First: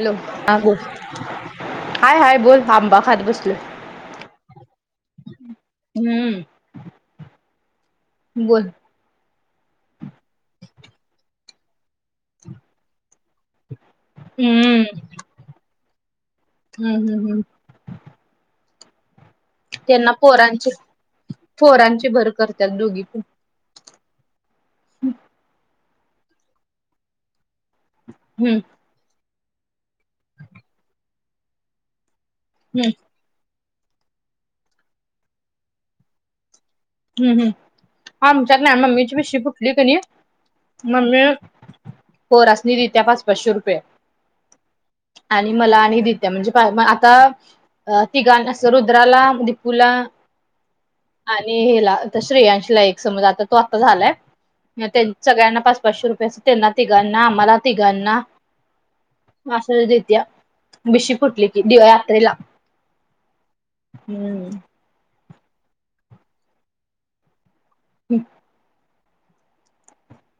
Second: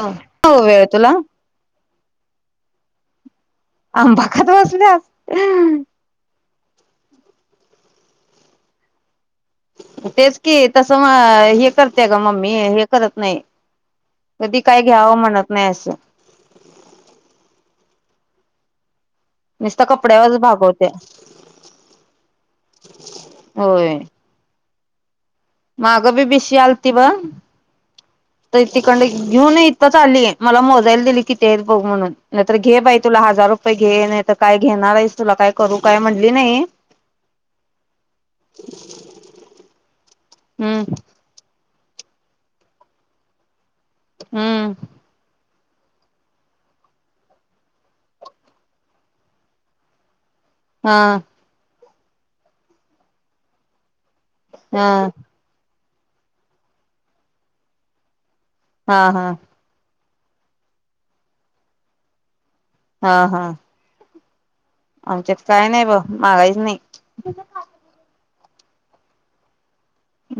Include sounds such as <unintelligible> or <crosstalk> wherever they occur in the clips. Hello हो हा बोल वेळ तुला हाय हाय बोल आंबा खात बसलोय आंबाखात बसल्यास हम्म बोल तेच कि तसं हे करत्या ग मम्मी हे करत नाही कधी काय घ्यावं म्हणत नाही असं हम हम नुसत त्यांना कपड्यावरच पोरांची भागवते पोरांची भर करतात दोघी पण होय माग बी बिशी आलती बघ हम्म तर तिकडंन घेऊन इथंच आली मला मोजायला दिली किती आहेत बघ म्हणून नाही तर घे हम्म बाई तुला हजार रू <unintelligible> घे नाही तर काय घेणार आहेस तुला काय करू काय म्हणली नाही हम हम! आमच्यात नाही मम्मीची भिशी फुठली कनी हम्म मम्मे पोरासनी देतिया पाच पाचशे रुपये हम्म आणि मला आणि देतीय म्हणजे आता तिघांना अस रुद्राला दिपूला हा केला आता श्रेयांशला एक समज आत्ता तो आता झालाय मग हा तेण सगळ्यांना पाच पाच पाचशे रुपये असं त्यांना तिघांना आम्हाला तिघांना हा हा असचं दे <unintelligible> भिशी फुटली की <unintelligible> यात्रेला हा हा हम्म आमच्यात काय नाही बघ मागायचं नाही हम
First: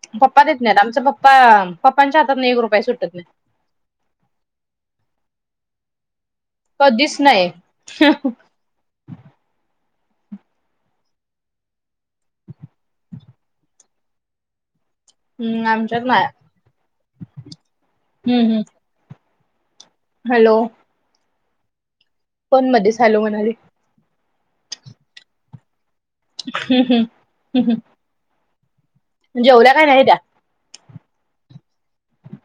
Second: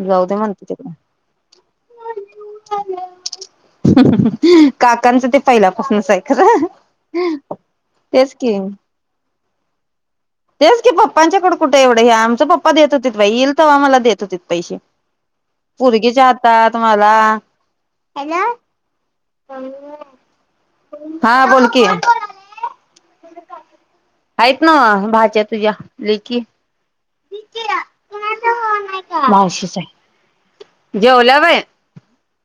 जाऊ दे देत म्हणते नाहीत तिच्याकडे आमचा पप्पा पप्पांच्या हातातन एक रुपया सुटत नाही <unintelligible> काकाचं ते पहिल्यापासनच आह कधीच नाही <unintelligible> तेच की तेच की पप्पांच्याकड कुठे एवढं हे आमचे पप्पा देत होतीत बाई येईल तेव्हा देत होतीत पैसे हम्म आमच्यात नाय पोरगीच्या हातात मला हम्म हॅलो हम्म <inaudible> हॅलो हा बोल की कोण मध्येच् हॅलो म्हणायलंय? आयत नव्ह भाजी तुझ्या तुझ्या लेकी हं हम्म हम्म जेवल्या काय नाही त्या मावशीचाय जेवल्या वय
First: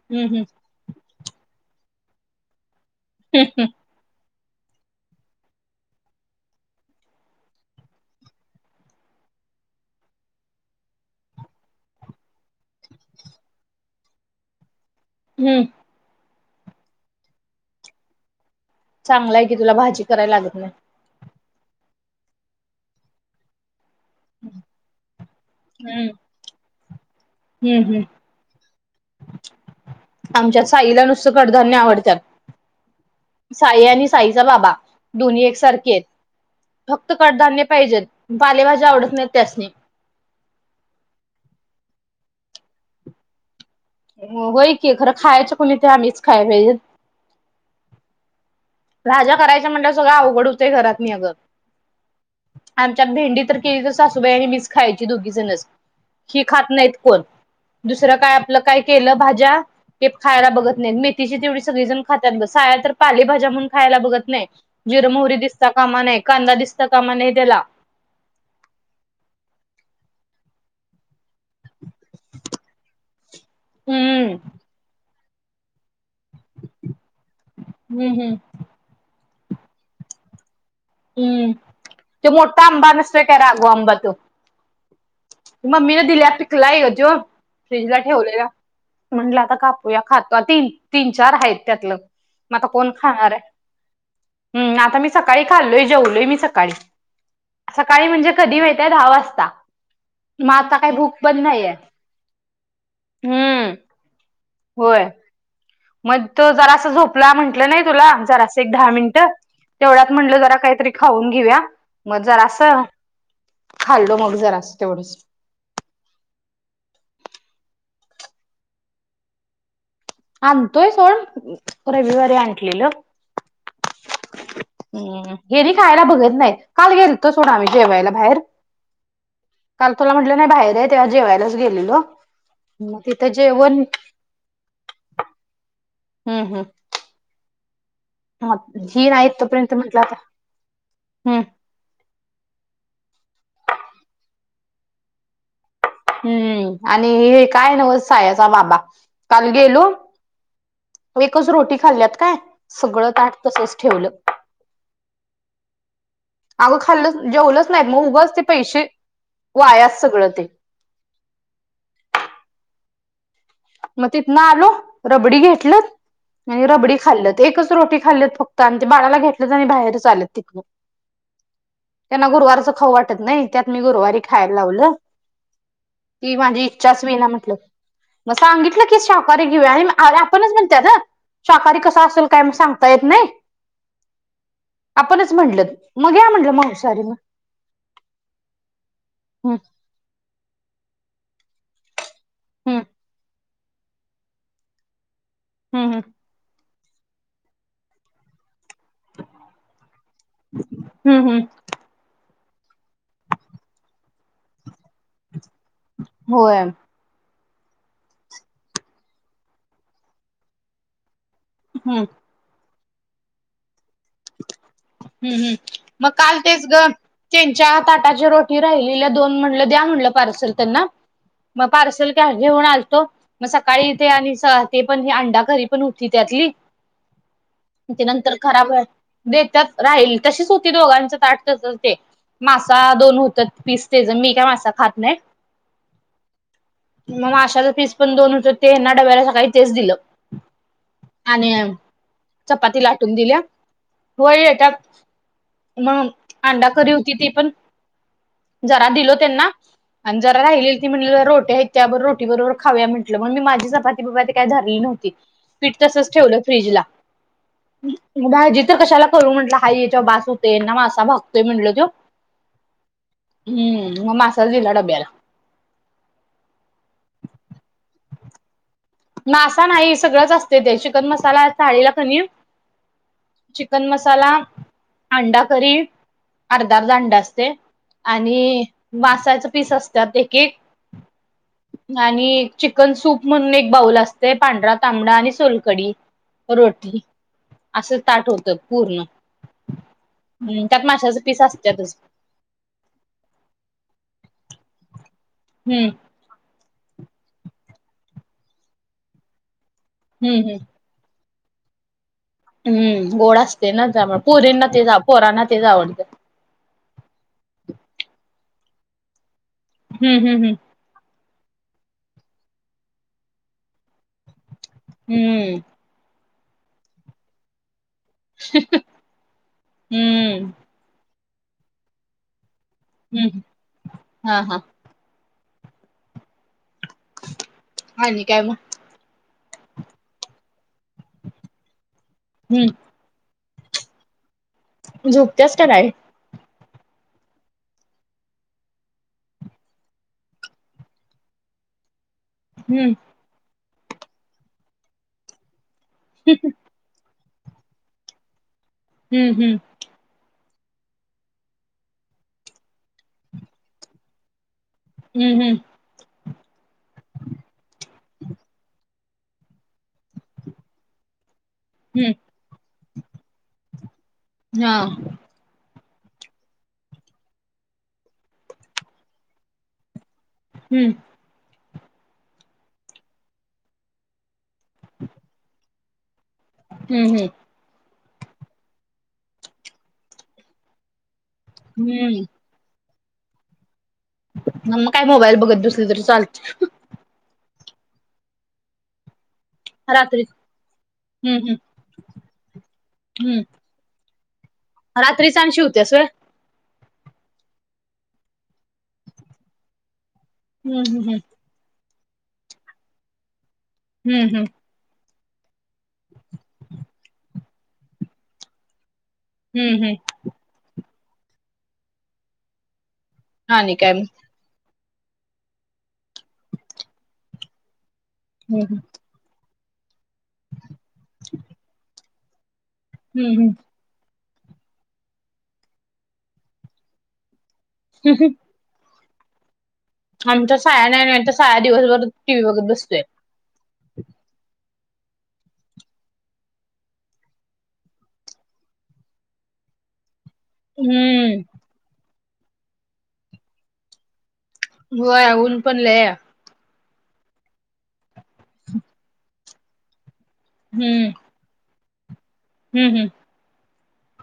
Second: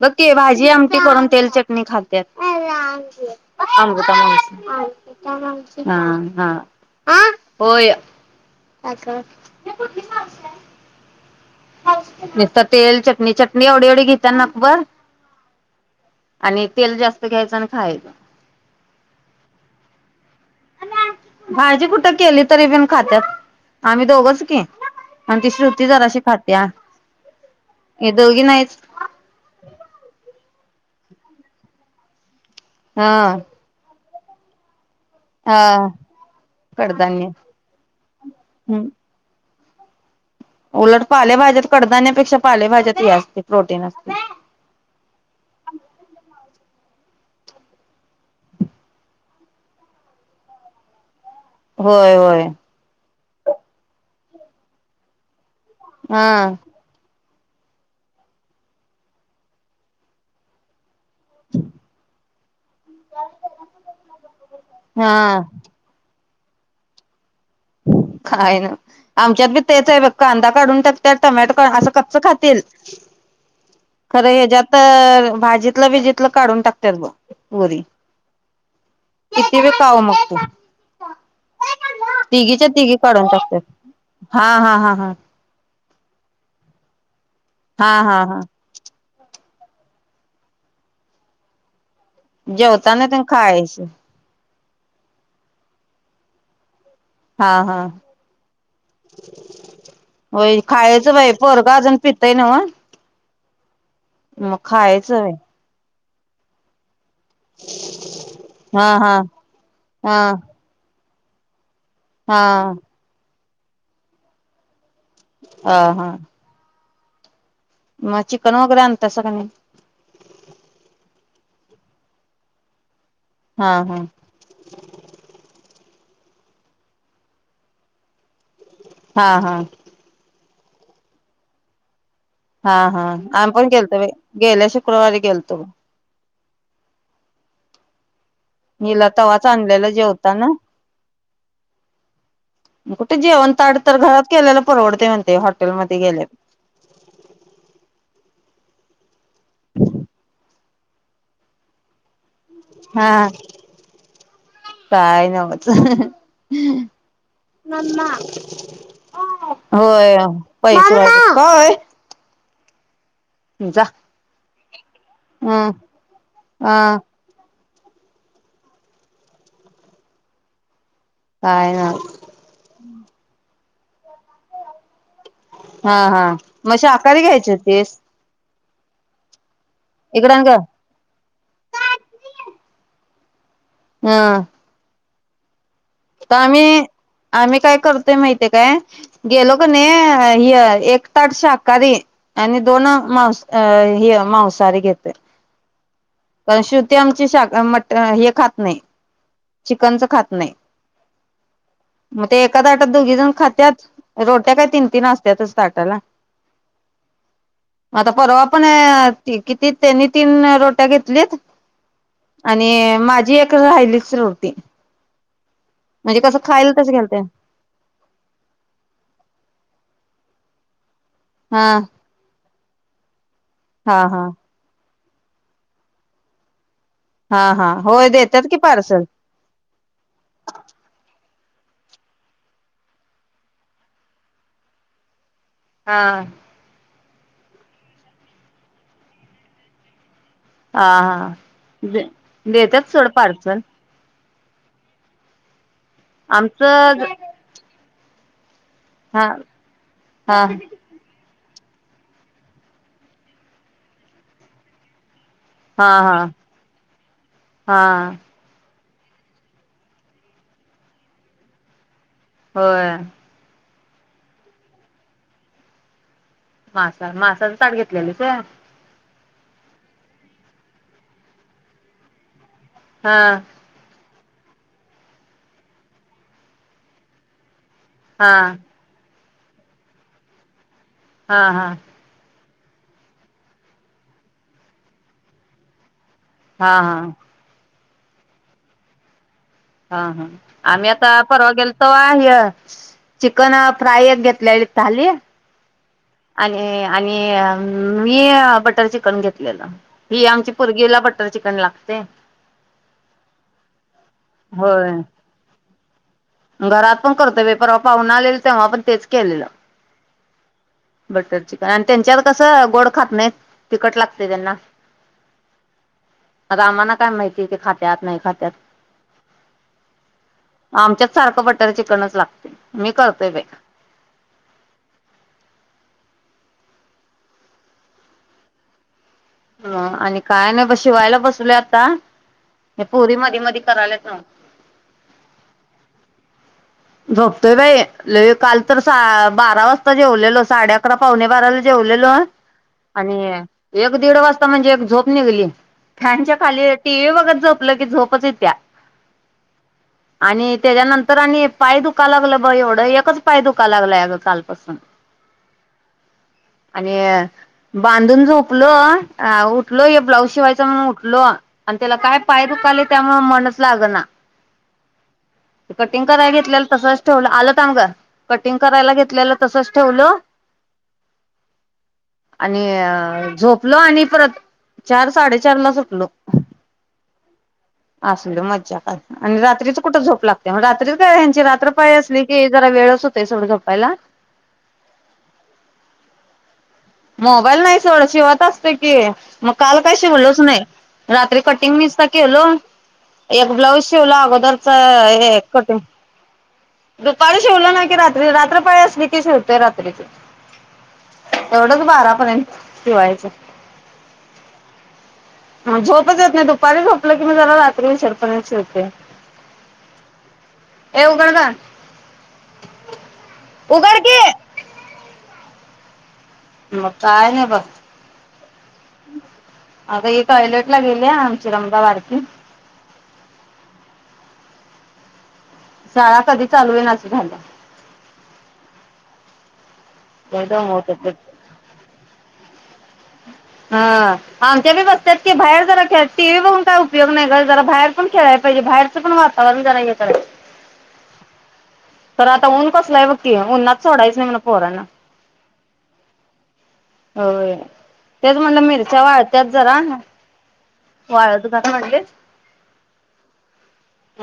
बघ कि हम्म भाजी आम ती करून तेल चटणी खात्यात अमृता माणस अमृता मावशी हा हा आ होय अगं मावशी निसता तेल, चटणी चटणी एवढी एवढी घेती त्या नकभर हं आणि तेल जास्त घ्यायचं आणि खायाच. चांगलाय की तुला भाजी कराय लागत नाई भाजी कुठं केली तरी पीन खात्यात् आम्ही दोघंच की आमची श्रुती हम्म जराशी खात- - <inaudible> हम्म हम्म आमच्यास साईला नुसतं कडधान्य आवडत्यात. हा साई आणि साईचा बाबा दोन्ही हा एकसारखीयेत फक्त कडधान्य पाहिजेत पालेभाजी हम्म. आवडत नाहीत त्यासनी उलट पालेभाज्यात कडधान्यापेक्षा पालेभााज्यात हे असतय व्हय कि खरं खायचं कोणी ते आम्हीच खायय पाहिजेत. भाज्या करायच म्हणल्यावर सगळं अवघड हुतंय घरातनी अगं होय व्हय त्यात भेंडी तर केली तर सासूबाई आणि मीच खायाची दोघीजणचं हा हि खात नाईत कोण दुसरं काय आपलं काय केलं भाज्या ते प खायला बघत नाहीत, मे हीशी तेवढी सगळीजणं खात <unintelligible> साया तर पालेभाज्या म्हणून खायला बघत नाही जिर मोहरी हा दिसता कामा न नाही कांदा दिसता कामा नये तेला काय ना आमच्यात बी तेच आहे बघ कांदा काढून टाकत्यात टोमॅटो अस कच्च खातील खरं हम्म हे ज्यातर भाजीतला भीजीत तेलातल काढून टाकत्यात बघ पोरी हम्म हम्म किती रे पाव मागतो हं तो मोठा आंबा नसतो काढून काय टाकतात. राघू आंबा तो हा हा हा हा मम्मीन दिल्या पिकलाय ओ त्यो फ्रीज हा ला हा हा ठेवलेलल म्हंटलं आता कापूया खातो तीन तीन चार आहेत त्यातलं जेवताना तेन खायाच हं आता मी सकाळी खाल्लोय जेवलोय मी सकाळी हा हा सकाळी म्हणजे कधी मिळते दहा वाजता मग होय आता काही खायचं भूक बई पण पोरग नाहीये. अजून पितय नव्हं हम्म मग होय. खायचं मग तो जरा अस झोप प्ला म्हंटलं नाही तुला जरा अस एक हा दहा हा मिन्ट तेवढाच हा म्हटलं जरा काय तरी खाऊन घेऊया मग हा जरास खाल्लो मग जरास तेवढंच अ ह मग चिकन वगैरे आणतासा का नाही आणतोय सोड रविवारी आणलेलं हा हा हं घेरी खायला बघत नाही काल गेलतो सोड आम्ही जेवायला बाहेर हा हा काल तुला म्हटलं नाही बाहेर आहे तेव्हा जेवायलाच गेलेलो हा मग हा तिथं आम्ही पण जेवण गेलतो बाई गेल्या शु कुरवारी गेलतो हं हं निला तवाच आणलेला जेवताना हम् अ कुठं जेवण ताट तर घरात केलेल परवडते म्हणते हॉट हम्म आणि हे काय नव्हच सायाचा बाबा काल गेलो एकच रोटी खाल्ल्यात काय सगळं हा ताट तसच ठेवलं काय नव्हच अगं खाल्लं जेवलंच नाही मग उगच ते पैसे वायाच होय सगळं ते पैसे <unintelligible> जा मग तिथन आलो रबडी हं घेटलत आणि रबडी हं खाल्ल एकच एकच रोटी खाल्लीत फक्त आणि ते बाळाला घेतलं आणि बाहेरच आलेत तिथनं काय ना त्यांना गुरुवारच खाऊ वाटत नाही त्यात मी गुरुवारी खायला लावलं हा हा ती माझी मग इच्छाच शाहाकारी विना घ्यायची म्हटलं होतीस मग सांगितलं की शाकाहारी घेऊया आणि इकडं आण आपणच गं म्हणत्यात हं शाहाकारी कस असेल काय सांग येता येत नाही हम आपणच म्हटलत आता आम्ही आम्ही काय करतोय माहिती हाय काय गेलो हम्म कणी ह एक ताट शांकाहारी आणि हम्म दोन मांस अ हे मांसहारी घेतोय हं हं श्रुती आमची शाहा मटण हे खात नाही चिकनच खात नाही हम्म हम्म मग ते एका ताटात दोघी जण खात्यात रोट्या काय तीन तीन आस त्यातच ताटाला होय हम्म आता परवा पण किती त्यांनी तीन रोट्या घेत लेत हम्म आणि माझी एक राहिली हम् हम् मग म्हणजे कसं काल तेच खायला ग तसं घालते त्यांच्या ताटाची रोटी राहिलेल्या दोन म्हणलं द्या म्हणलं पार्सल त्यांना मग हा पार्सल का घेऊन आल तो मग सकाळी हा ते हा आणि सहा ते पण ही अंडाकरी पण होती त्यातली हा हा ते होय नंतर देत्यात की खराब पार्सल देतात राहील तशीच होती दोघांच ताट ते मासा दोन होतेत पीस तेच मी काय मासा खात नाही हा मग माशाच पीस पण दोन होतं ते हयांना डब्यायला सकाळी तेच दिलं हा हा आणि देत्यात सोड पार्सल व्हय येत्यात मग अंडाकरी आमचं होती ती पण जरा दिलो हा त्यांना आणि जरा हा राहिले ती म्हणल रो ह्याच्या रोटी बरोबर खाऊया म्हटलं मग मी माझी चपाती बपाती काय धरली नव्हती पीठ हा तसच हा ठेवलं फ्रीजला हा भाजी तर कशाला करू म्हटलं हा याच्या बास होतेय ना मासा भागतोय म्हटल तो होय हम्म मग मासाच दिला डब्याला बर मासा नाही सगळंच असत ते चिकन मसाला थाळीला कणी हा चिकन मसाला, अंडाकरी अर्धा अर्धा अंड असतय हा आणि मासाच पीस असत्यात एकेक हा हा आणि चिकन सूप म्हणून एक बाऊल असतय पांढरा तांबडा आणि सोलकडी हा हा रोटी असं ताट होतं पूर्ण हा हा त्यात आम्ही आता माशाचे पीस परवा गेलो असतातच तवा हे चिकन फ्राय एक घेतलेली थाली हम्म हे आणि मी बटर चिकन घेतलेलं ही हम्म आमची हम्म पुरगीला बट बटर चिकन लागतंय हम्म गोड असतय ना त्यामुळं पोरींना ते होय पोरांना तेच आवडत <inaudible> घरात पण करतो बाई परवा पावण आलेल तेव्हा पण तेच केलेलं हम्म हम्म हम्म बटर चिकन आणि त्यांच्यात कसं गोड खात नाही तिखट लागतय त्यांना हम्म आता आम्हाना काय माहिती ते खात त्यात नाही खात्यात हम्म हम्म आमच्या सारख बटर चिकनच लागतय मी हूं करतोय बाई हूं हा हा आणि काय मग? ह आणि काय नाय बशी शिवायला बसलोय आता हम्म ह्या पोरी मधी मधी करायलात न्हव झोपत्यास का नाय झोपतोय बाई लई काल तर बारा वाजता जेवलेलो साडे अकरा पावणे बाराला जेवलेलो हम्म आणि एक दीड वाजता म्हणजे एक झोप निगली फॅनच्या खाली टी व्ही बगत झोपल की झोपच येतिया हूं हूं आणि त्याच्यानंतर आणि पाय दुखालागला ब एवढं एकच पाय दुखालागलाय अग कालपासून हूं हूं आणि बांधून झोपलो अ उठलो हे ब्लाऊज शिवायच म्हणून उठलो आणि त्याला काय हम्म पाय दुकालेत त्यामुळ मनच लाग ना हा त कटिंग कराय घेत <unintelligible> तसच ठेवल आलो थांब ग कटिंग करायला घेतलेल तसच ठेवल हूं आणि अ झोपलो आणि परत चार साडे चारलाच उठ नो हूं हूं असूदे मज्जा का आणि रात्रीच कुठ झोप लागते मग रात्रीच काय रात्र पाळी असली हम्म की जरा वेळ होत ते सोड झोपायला मंग मग काय मोबाईल बघत बसल तरी चालत मोबाईल नाही सोड शिवत असतय की मग काल काय रात्री शिवलोच नाही हम्म रात्री हम्म कटिंग निसस्त केलो हम्म एक ब्लाऊज शिवला बदल च रात्रीच हे आणि कट शिवत्यास व्हय दुपारी शिवल नाय की रात्री रात्रपाळी असली की शिवतय रात्रीच हम्म हम्म रोज बारापर्यंत जेवायचं हूं हूं मग झोपच येत नाही दुपारी झोपलं कि, मग जरा रात्री उशिरापर्यंत शिवते. हम्म, हम्म ए उघड ग. आणि काय मग? मग काय नाही बघ. हम्म, हम्म अग ही टॉयलेटला गेलीया आमची रंभा बारकी. हम्म, हम्म शाळा कधी चालू होईल ना अस झालंय. <unintelligible> लय आमच्या साया दमवत नाही. होते. नाही तर साया दिवसभर टीव्ही बघत बस ते हा आमच्या बी बसत्याात की, बाहेर जरा खेळ टी व्ही बघून काय उपयोग नाही ग जरा बाहेर पण खेळायला पाहिजे. बाहेरचं पण वातावरण जरा हे कराय हम्म तर आता ऊन कसलाय बघ की, उन्हात सोडायचं नाही म्हण. पोरांना व्हय उन्ह पडलया. होय. तेच म्हणलं मिरच्या वाळत त्यात जरा वाळत घाल. काय म्हणलीस? हम्म, हम्म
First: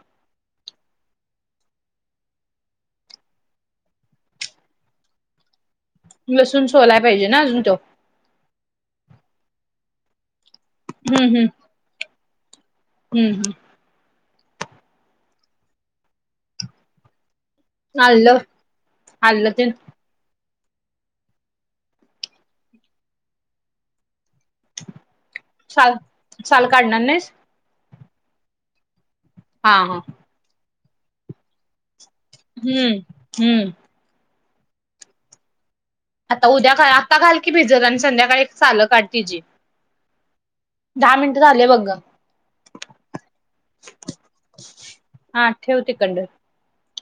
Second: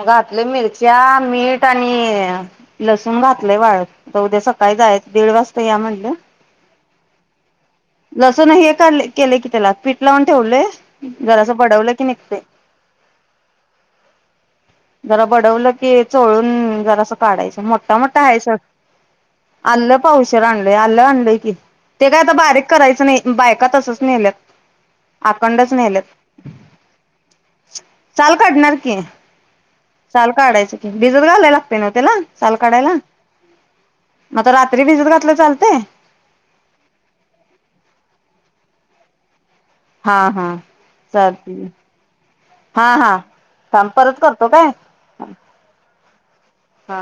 घातलेय मिरच्या, मीठ आणि लसूण घातलेय वाळत. आता उद्या सकाळी जायाच दीड वाज तर या म्हणलं. हम्म लसूण सोलाय पाहिजे ना अजून त्यो? लसुन हे केलंय की त्याला पीठ लावून ठेवलय हम्म हम्म जरासं बढवलं की नई ते हम्म हं जरा बडवलं की चोळून जरा अस काढायचं. मोठा मोठा आलं आहे सोड. आलं ते आल्लं पावश सगळ आणलंय आल्ल आणलय की, ते काय आता बारिक करायचं नाही बायकात तसच नेल्यात. आखंडच साल, नेल्यात साल काढणार नाहीस? साल काढणार की. हा हा साल काढायचंय. भिजत घालायला लागतय न्हव त्याला? साल काढायला हम्म हम्म आता रात्री भिजत घातलं तर चालतय? आता उद्या काय आता घाल की भिजत आणि संध्याकाळी साल काढ तिजी हा, हा चालतय की बघ गं हा, हा थांब परत करतो काय हा ठेव तिकडनं हा